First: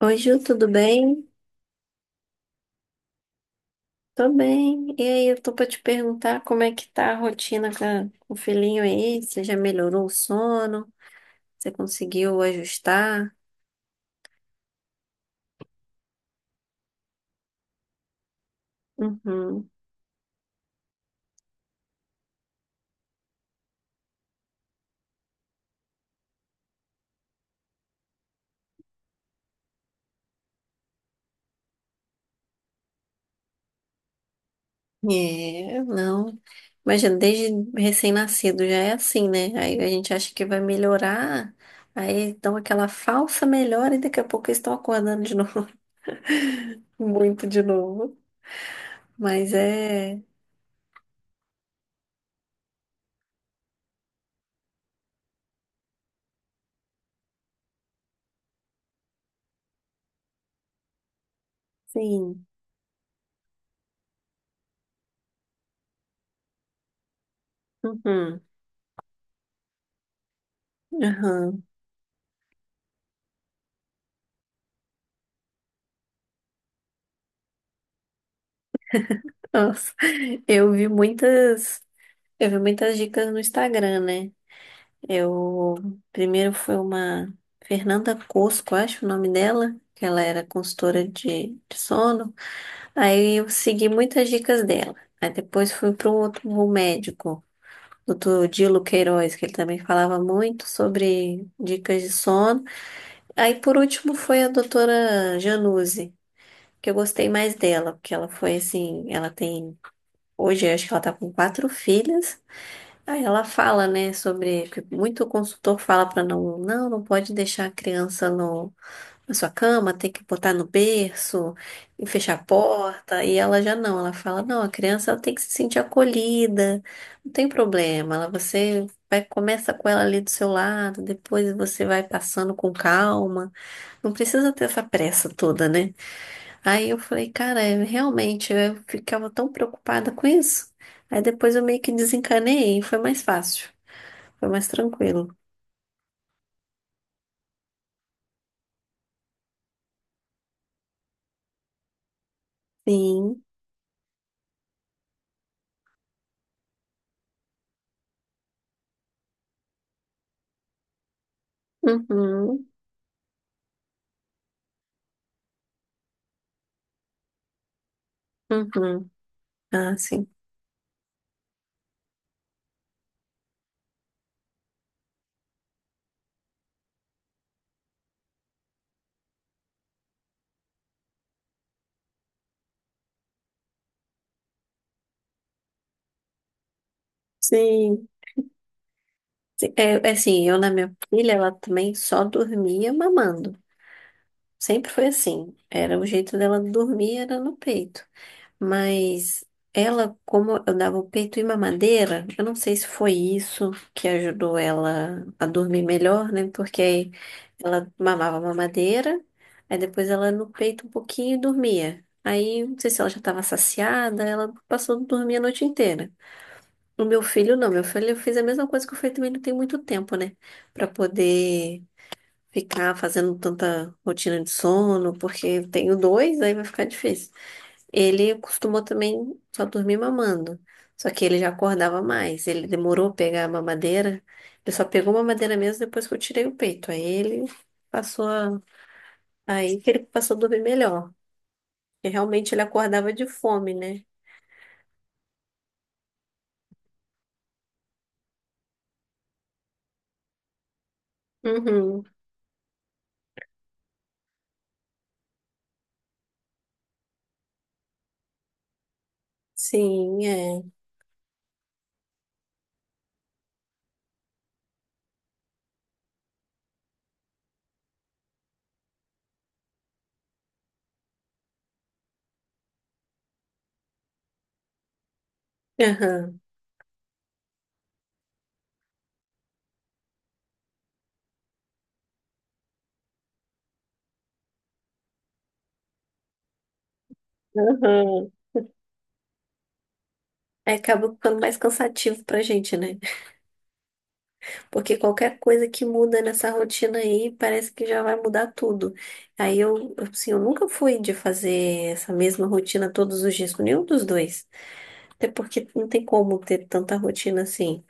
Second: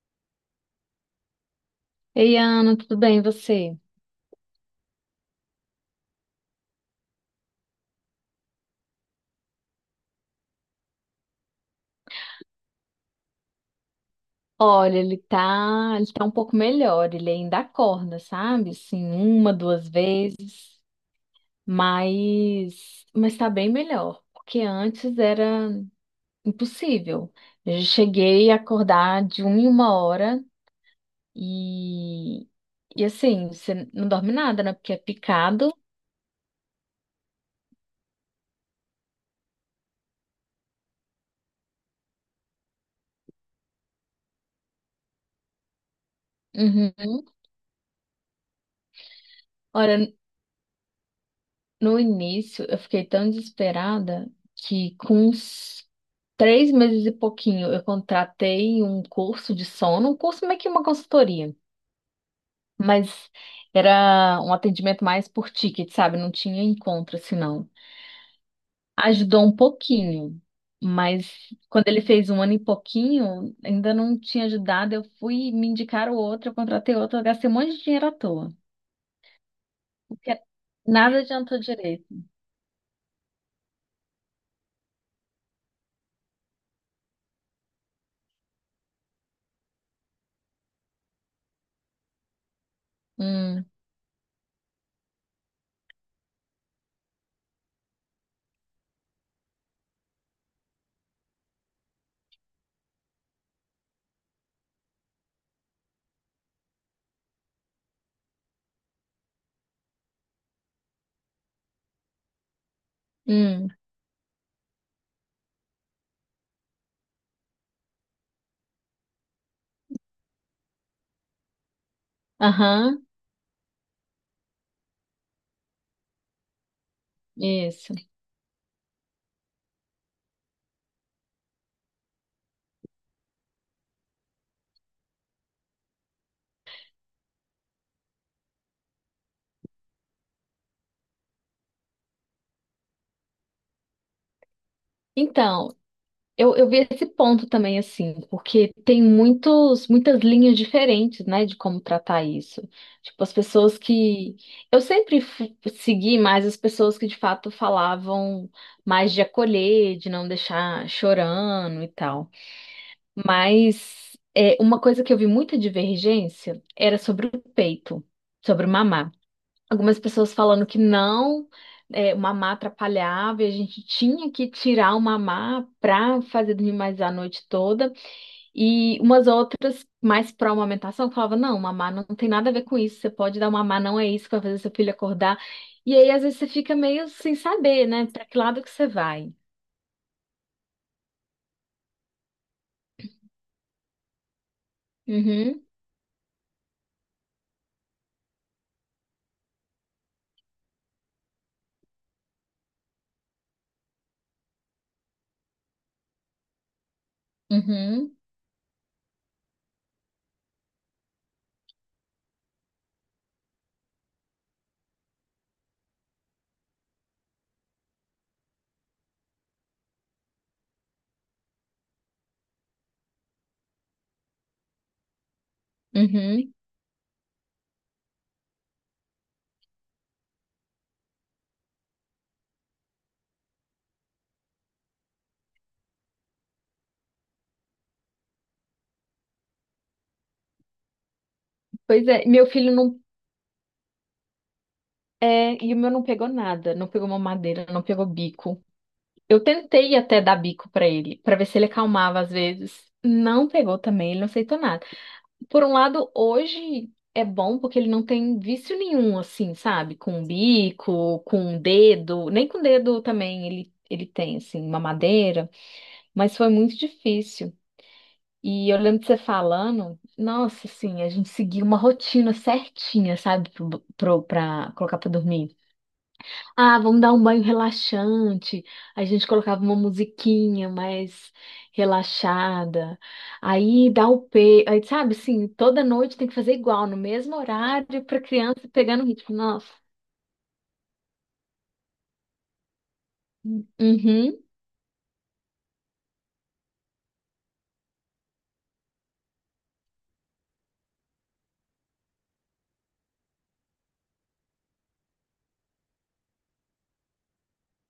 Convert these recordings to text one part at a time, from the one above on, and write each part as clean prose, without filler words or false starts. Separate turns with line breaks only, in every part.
Oi, Ju, tudo bem?
Ei, Ana, tudo bem, e você?
Tô bem. E aí, eu tô pra te perguntar como é que tá a rotina com o filhinho aí? Você já melhorou o sono? Você conseguiu ajustar?
Olha, ele tá um pouco melhor, ele ainda acorda, sabe? Assim, uma,
Uhum.
duas vezes, mas tá bem melhor, porque antes era impossível. Eu cheguei a acordar de uma em uma hora e e assim, você não dorme nada, né? Porque é picado.
É, não. Imagina, desde recém-nascido já é assim, né? Aí a gente acha que vai melhorar, aí dão aquela falsa melhora e daqui a pouco eles estão acordando de novo,
Uhum.
muito de novo. Mas
Ora,
é,
no início, eu fiquei tão desesperada que com uns 3 meses e pouquinho, eu contratei um curso de sono, um curso meio que uma consultoria,
sim.
mas era um atendimento mais por ticket, sabe? Não tinha encontro, assim, não.
Uhum.
Ajudou um pouquinho, mas
Aham.
quando ele fez um ano e pouquinho, ainda não tinha ajudado. Eu fui me indicar o outro, eu contratei outro, eu gastei um monte de dinheiro à toa,
Nossa,
porque
eu vi
nada adiantou
muitas.
direito.
Eu vi muitas dicas no Instagram, né? Eu primeiro foi uma Fernanda Cosco, acho o nome dela, que ela era consultora de sono. Aí eu
Hum,
segui muitas dicas dela. Aí depois fui para um outro médico, doutor Dilo Queiroz, que ele também falava muito sobre dicas de sono. Aí por último foi a doutora Januse, que eu gostei mais dela, porque ela foi assim, ela tem. Hoje, eu acho que ela tá com quatro filhas. Aí ela
hum,
fala, né, sobre que muito consultor fala para não, não, não pode deixar a criança no, na sua cama, tem que botar no berço e fechar a
aham,
porta. E ela já não, ela fala, não, a criança ela tem que se sentir acolhida, não tem
isso.
problema. Ela, você vai começa com ela ali do seu lado, depois você vai passando com calma. Não precisa ter essa pressa toda, né? Aí eu falei, cara, é, realmente eu ficava tão preocupada com isso. Aí depois eu meio que desencanei e foi mais fácil. Foi mais tranquilo.
Então, eu vi esse ponto também, assim, porque tem muitos, muitas linhas diferentes, né, de como tratar isso. Tipo, as
Sim.
pessoas que. Eu sempre segui mais as pessoas que de fato falavam mais de acolher, de não deixar chorando e tal.
Uhum.
Mas é, uma coisa que eu vi muita divergência era sobre o peito, sobre o
Uhum.
mamar,
Ah,
algumas
sim.
pessoas falando que não, é, o mamar atrapalhava e a gente tinha que tirar o mamar para fazer dormir mais a noite toda. E umas outras, mais pró amamentação, falavam: não, mamar não tem nada a ver com isso, você pode dar o mamar, não é isso que vai fazer seu filho acordar. E aí, às vezes, você fica meio sem saber, né,
Sim.
para que lado que você vai.
Sim. É assim, eu na minha filha, ela também só dormia mamando. Sempre foi assim.
Uhum,
Era o jeito dela dormir, era no peito. Mas ela, como eu dava o peito e mamadeira, eu não sei se foi isso que ajudou ela a dormir melhor, né? Porque aí ela
uhum,
mamava mamadeira, aí depois ela no peito um pouquinho e dormia. Aí, não sei se ela já estava saciada, ela passou a dormir a noite inteira. O meu filho, não, meu filho, eu fiz a mesma coisa que eu fiz também, não tem muito tempo, né? Pra poder ficar fazendo tanta rotina de sono, porque eu tenho dois,
uhum.
aí vai ficar difícil. Ele costumou também só dormir mamando. Só que ele já acordava mais. Ele demorou a pegar a mamadeira. Ele só pegou a mamadeira mesmo depois que eu tirei o peito. Aí ele passou a... Aí que ele passou a dormir melhor.
Pois
E
é, meu
realmente ele
filho não.
acordava de fome, né?
É, e o meu não pegou nada, não pegou mamadeira, não pegou bico. Eu tentei até dar bico pra ele, pra ver se ele
Uhum.
acalmava às vezes. Não pegou também, ele não aceitou nada. Por um lado, hoje é bom porque ele não tem vício nenhum, assim, sabe?
Sim,
Com
é.
bico, com dedo, nem com dedo também ele tem, assim, uma madeira, mas foi muito difícil. E eu lembro de você falando, nossa, assim, a gente seguia uma rotina certinha, sabe, pra colocar pra dormir.
Aham.
Ah, vamos dar um banho relaxante. A gente colocava uma musiquinha mais relaxada. Aí dá o pe... Aí, sabe, assim, toda noite tem que fazer igual, no mesmo horário, para
Aham.
criança pegando o ritmo. Nossa.
Aí acaba ficando mais cansativo pra gente, né?
Uhum,
Porque qualquer coisa que muda nessa rotina aí, parece que já vai mudar tudo. Aí eu, assim, eu nunca fui de fazer essa mesma rotina todos os dias com nenhum dos dois. Até porque não tem como ter tanta rotina assim.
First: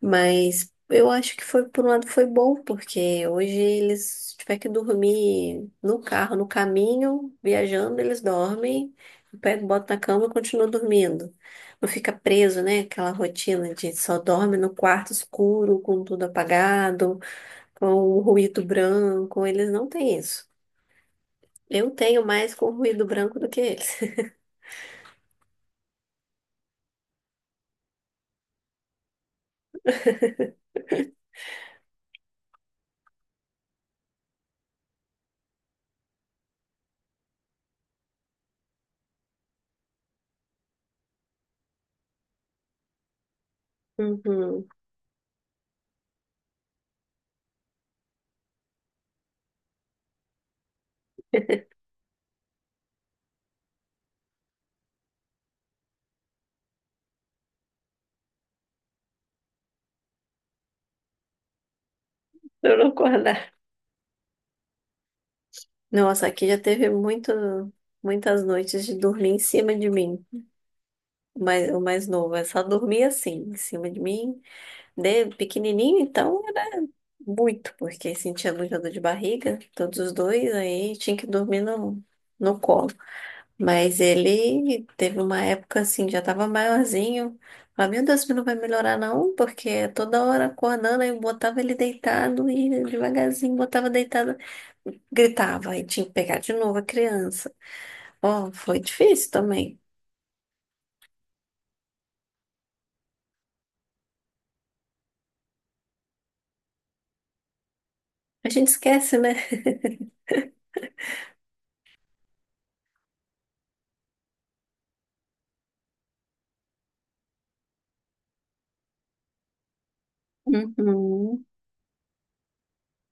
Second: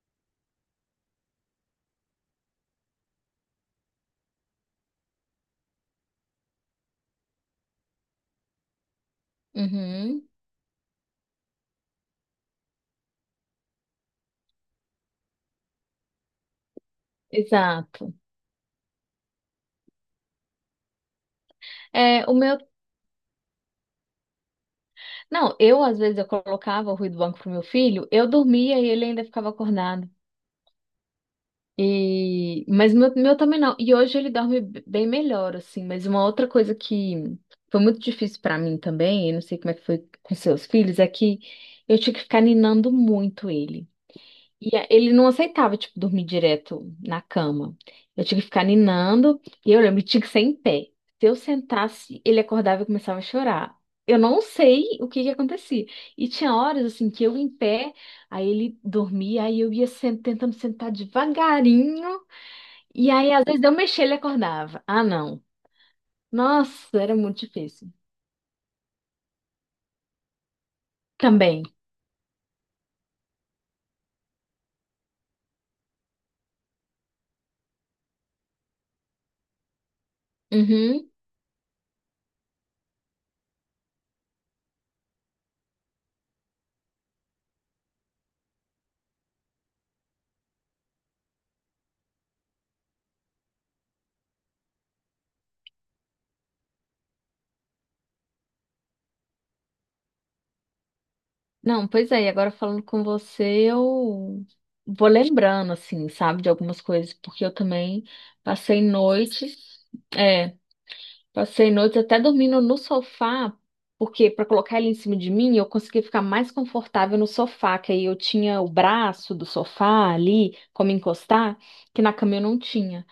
Mas eu acho que foi, por um lado, foi bom, porque hoje eles, se tiver que dormir no carro, no caminho, viajando, eles dormem, eu pego, boto na cama
uhum.
e continuo dormindo. Não fica preso, né? Aquela rotina de só dorme no quarto escuro, com tudo apagado, com
Exato.
o ruído branco. Eles não têm isso. Eu
É,
tenho
o
mais
meu.
com ruído branco do que eles.
Não, eu às vezes eu colocava o ruído do banco pro meu filho, eu dormia e ele ainda ficava acordado. E, mas meu também não. E hoje ele dorme bem melhor, assim. Mas uma outra coisa que foi muito difícil pra mim também, eu não sei como é que foi com seus filhos, é que eu tinha que ficar ninando muito ele.
Uhum.
E ele não aceitava, tipo, dormir direto na cama. Eu tinha que ficar ninando, e eu lembro, tinha que ser em pé. Se eu sentasse, ele acordava e começava a chorar. Eu não sei o que que acontecia. E tinha horas, assim, que eu em pé, aí ele dormia, aí eu ia tentando sentar devagarinho.
Eu não
E aí, às
acordar.
vezes, eu mexia, ele acordava. Ah, não.
Nossa, aqui já teve
Nossa, era
muito,
muito difícil.
muitas noites de dormir em cima de mim. O
Também.
mais, o mais novo, é só dormia assim, em cima de mim. De pequenininho, então, era muito, porque sentia muita dor de barriga, todos os dois, aí
Uhum.
tinha que dormir no, no colo. Mas ele teve uma época assim, já tava maiorzinho. Falei, meu Deus, isso não vai melhorar não, porque toda hora acordando, aí eu botava ele deitado e devagarzinho botava deitado, gritava, aí tinha que pegar de novo a criança. Ó, foi difícil também.
Não, pois é, e agora falando com você, eu vou lembrando, assim, sabe, de algumas coisas, porque eu também
A gente
passei
esquece, né?
noites, é, passei noites até dormindo no sofá, porque para colocar ele em cima de mim, eu conseguia ficar mais confortável no sofá, que aí eu tinha o braço do sofá ali, como
Uhum.
encostar, que na cama eu não tinha.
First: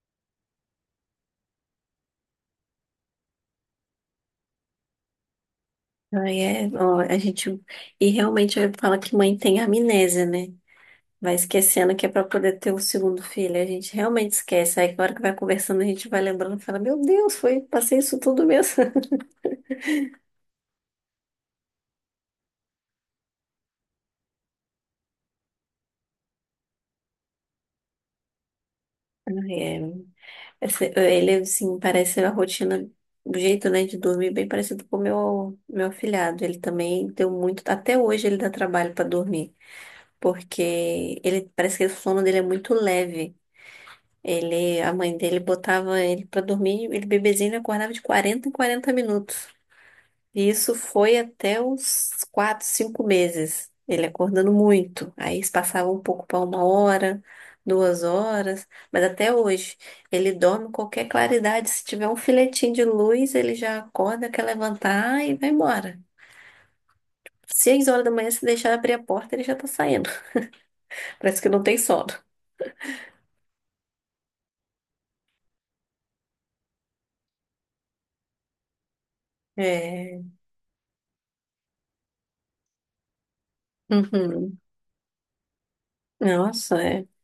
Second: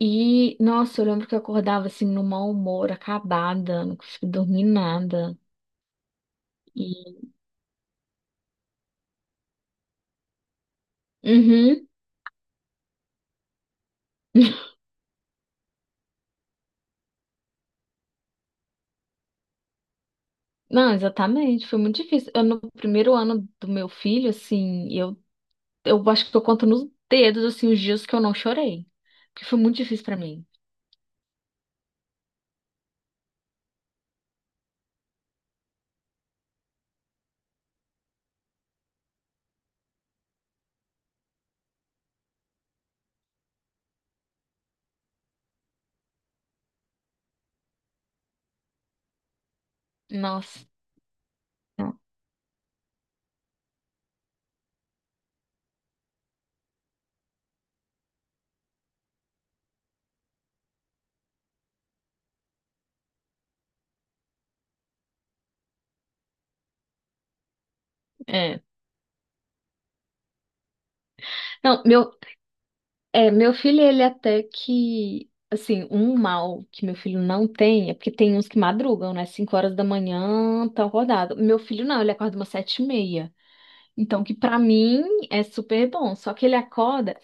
E, nossa, eu lembro que eu acordava assim, no mau humor, acabada, não conseguia dormir nada.
Ai, é, ó, a
E.
gente. E realmente fala que mãe tem amnésia, né? Vai
Uhum.
esquecendo que é para poder ter o segundo filho. A gente realmente esquece. Aí, na hora que vai conversando, a gente vai lembrando e fala: Meu Deus, foi, passei isso tudo mesmo.
Não, exatamente, foi muito difícil. Eu, no primeiro ano do meu filho, assim, eu acho que eu conto nos dedos, assim, os dias que eu não chorei. Porque
Ai,
foi muito
é.
difícil pra mim.
Ele, assim, parece a rotina, o jeito, né, de dormir, bem parecido com o meu afilhado. Ele também deu muito. Até hoje ele dá trabalho para dormir, porque ele parece que o sono dele é muito leve. Ele, a mãe dele botava ele pra dormir, ele bebezinho ele acordava de 40 em 40 minutos. E
Nossa.
isso foi até uns 4, 5 meses. Ele acordando muito. Aí isso passava um pouco para 1 hora, 2 horas, mas até hoje ele dorme em qualquer claridade. Se tiver um filetinho de luz, ele já acorda, quer levantar e vai embora. 6 horas da manhã, se
É.
deixar abrir a porta, ele já tá saindo. Parece que não tem
Não,
sono.
meu, é, meu filho, ele até que, assim, um mal que meu filho não tem é porque tem uns que madrugam, né? Cinco horas da
É.
manhã, tão acordado. Meu filho não, ele acorda umas 7h30. Então, que pra
Uhum.
mim é super bom. Só que ele
Nossa, é.
acorda,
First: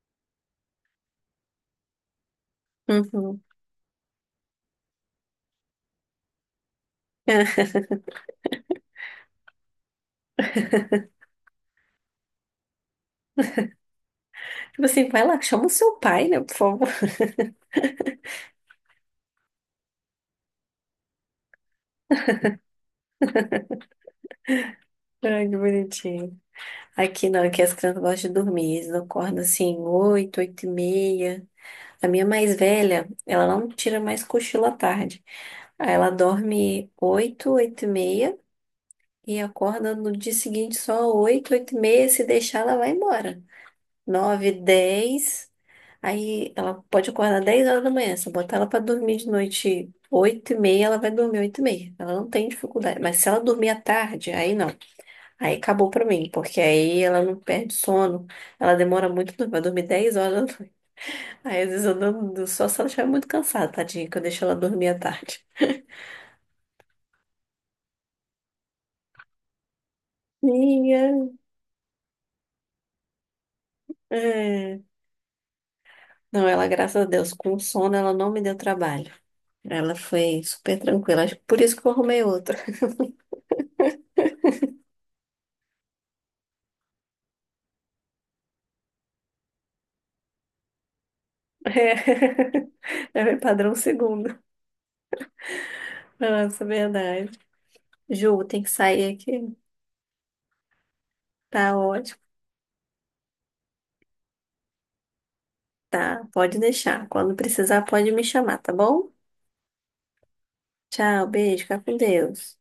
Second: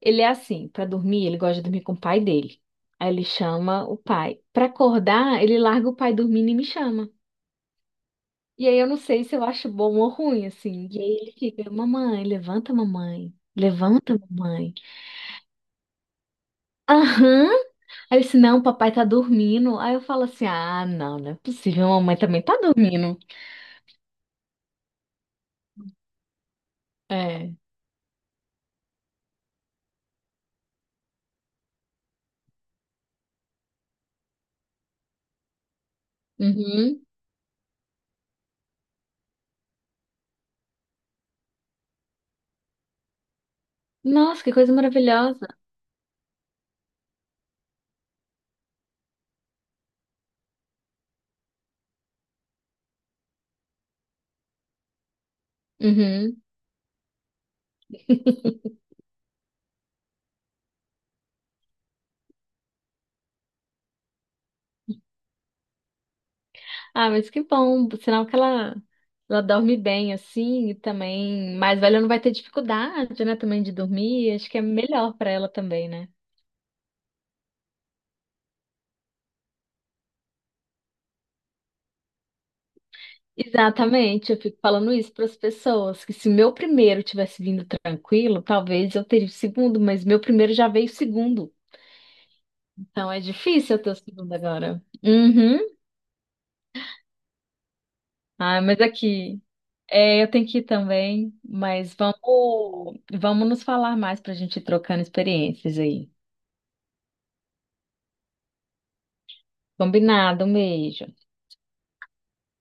ele é assim, pra dormir, ele gosta de dormir com o pai dele. Aí ele
Uhum.
chama o pai. Pra acordar, ele larga o pai dormindo e me chama. E aí eu não sei se eu acho bom ou ruim, assim. E aí ele fica, mamãe, levanta, mamãe. Levanta, mamãe.
Tipo assim, vai lá, chama o seu pai, né, por favor.
Aham. Aí eu disse, não, papai tá dormindo. Aí eu falo assim, ah, não, não é possível, mamãe também tá dormindo.
Ai, que bonitinho. Aqui não,
É.
aqui as crianças gostam de dormir. Eles acordam assim, oito, oito e meia. A minha mais velha, ela não tira mais cochilo à tarde. Aí ela dorme
Uhum.
oito, oito e meia e acorda no dia seguinte só oito, oito e meia. Se deixar, ela vai embora.
Nossa, que
Nove,
coisa maravilhosa.
dez. Aí ela pode acordar 10 horas da manhã. Se eu botar ela pra dormir de noite oito e meia, ela vai dormir oito e meia. Ela não tem dificuldade. Mas se ela dormir à tarde, aí não. Aí acabou pra mim,
Uhum.
porque aí ela não perde sono, ela demora muito, pra dormir, vai dormir 10 horas da noite. Aí às vezes eu durmo só se ela estiver muito cansada, tadinha, que eu deixo ela dormir à tarde.
Ah, mas que bom, sinal que ela dorme bem assim e
Minha.
também mais velha não vai ter dificuldade, né, também de dormir, acho que é
É.
melhor pra ela também, né?
Não, ela, graças a Deus, com sono ela não me deu trabalho. Ela foi super tranquila, acho que por isso que eu arrumei outra.
Exatamente, eu fico falando isso para as pessoas, que se meu primeiro tivesse vindo tranquilo, talvez eu teria o segundo, mas meu primeiro já veio o segundo. Então é
É, é meu padrão
difícil eu ter o segundo
segundo.
agora. Uhum.
Nossa, verdade. Ju,
Ah,
tem que
mas
sair
aqui,
aqui.
é, eu tenho que ir também,
Tá
mas
ótimo.
vamos nos falar mais para a gente ir trocando experiências aí.
Tá, pode deixar. Quando precisar, pode me chamar, tá bom?
Combinado, um beijo.
Tchau, beijo, fica com Deus.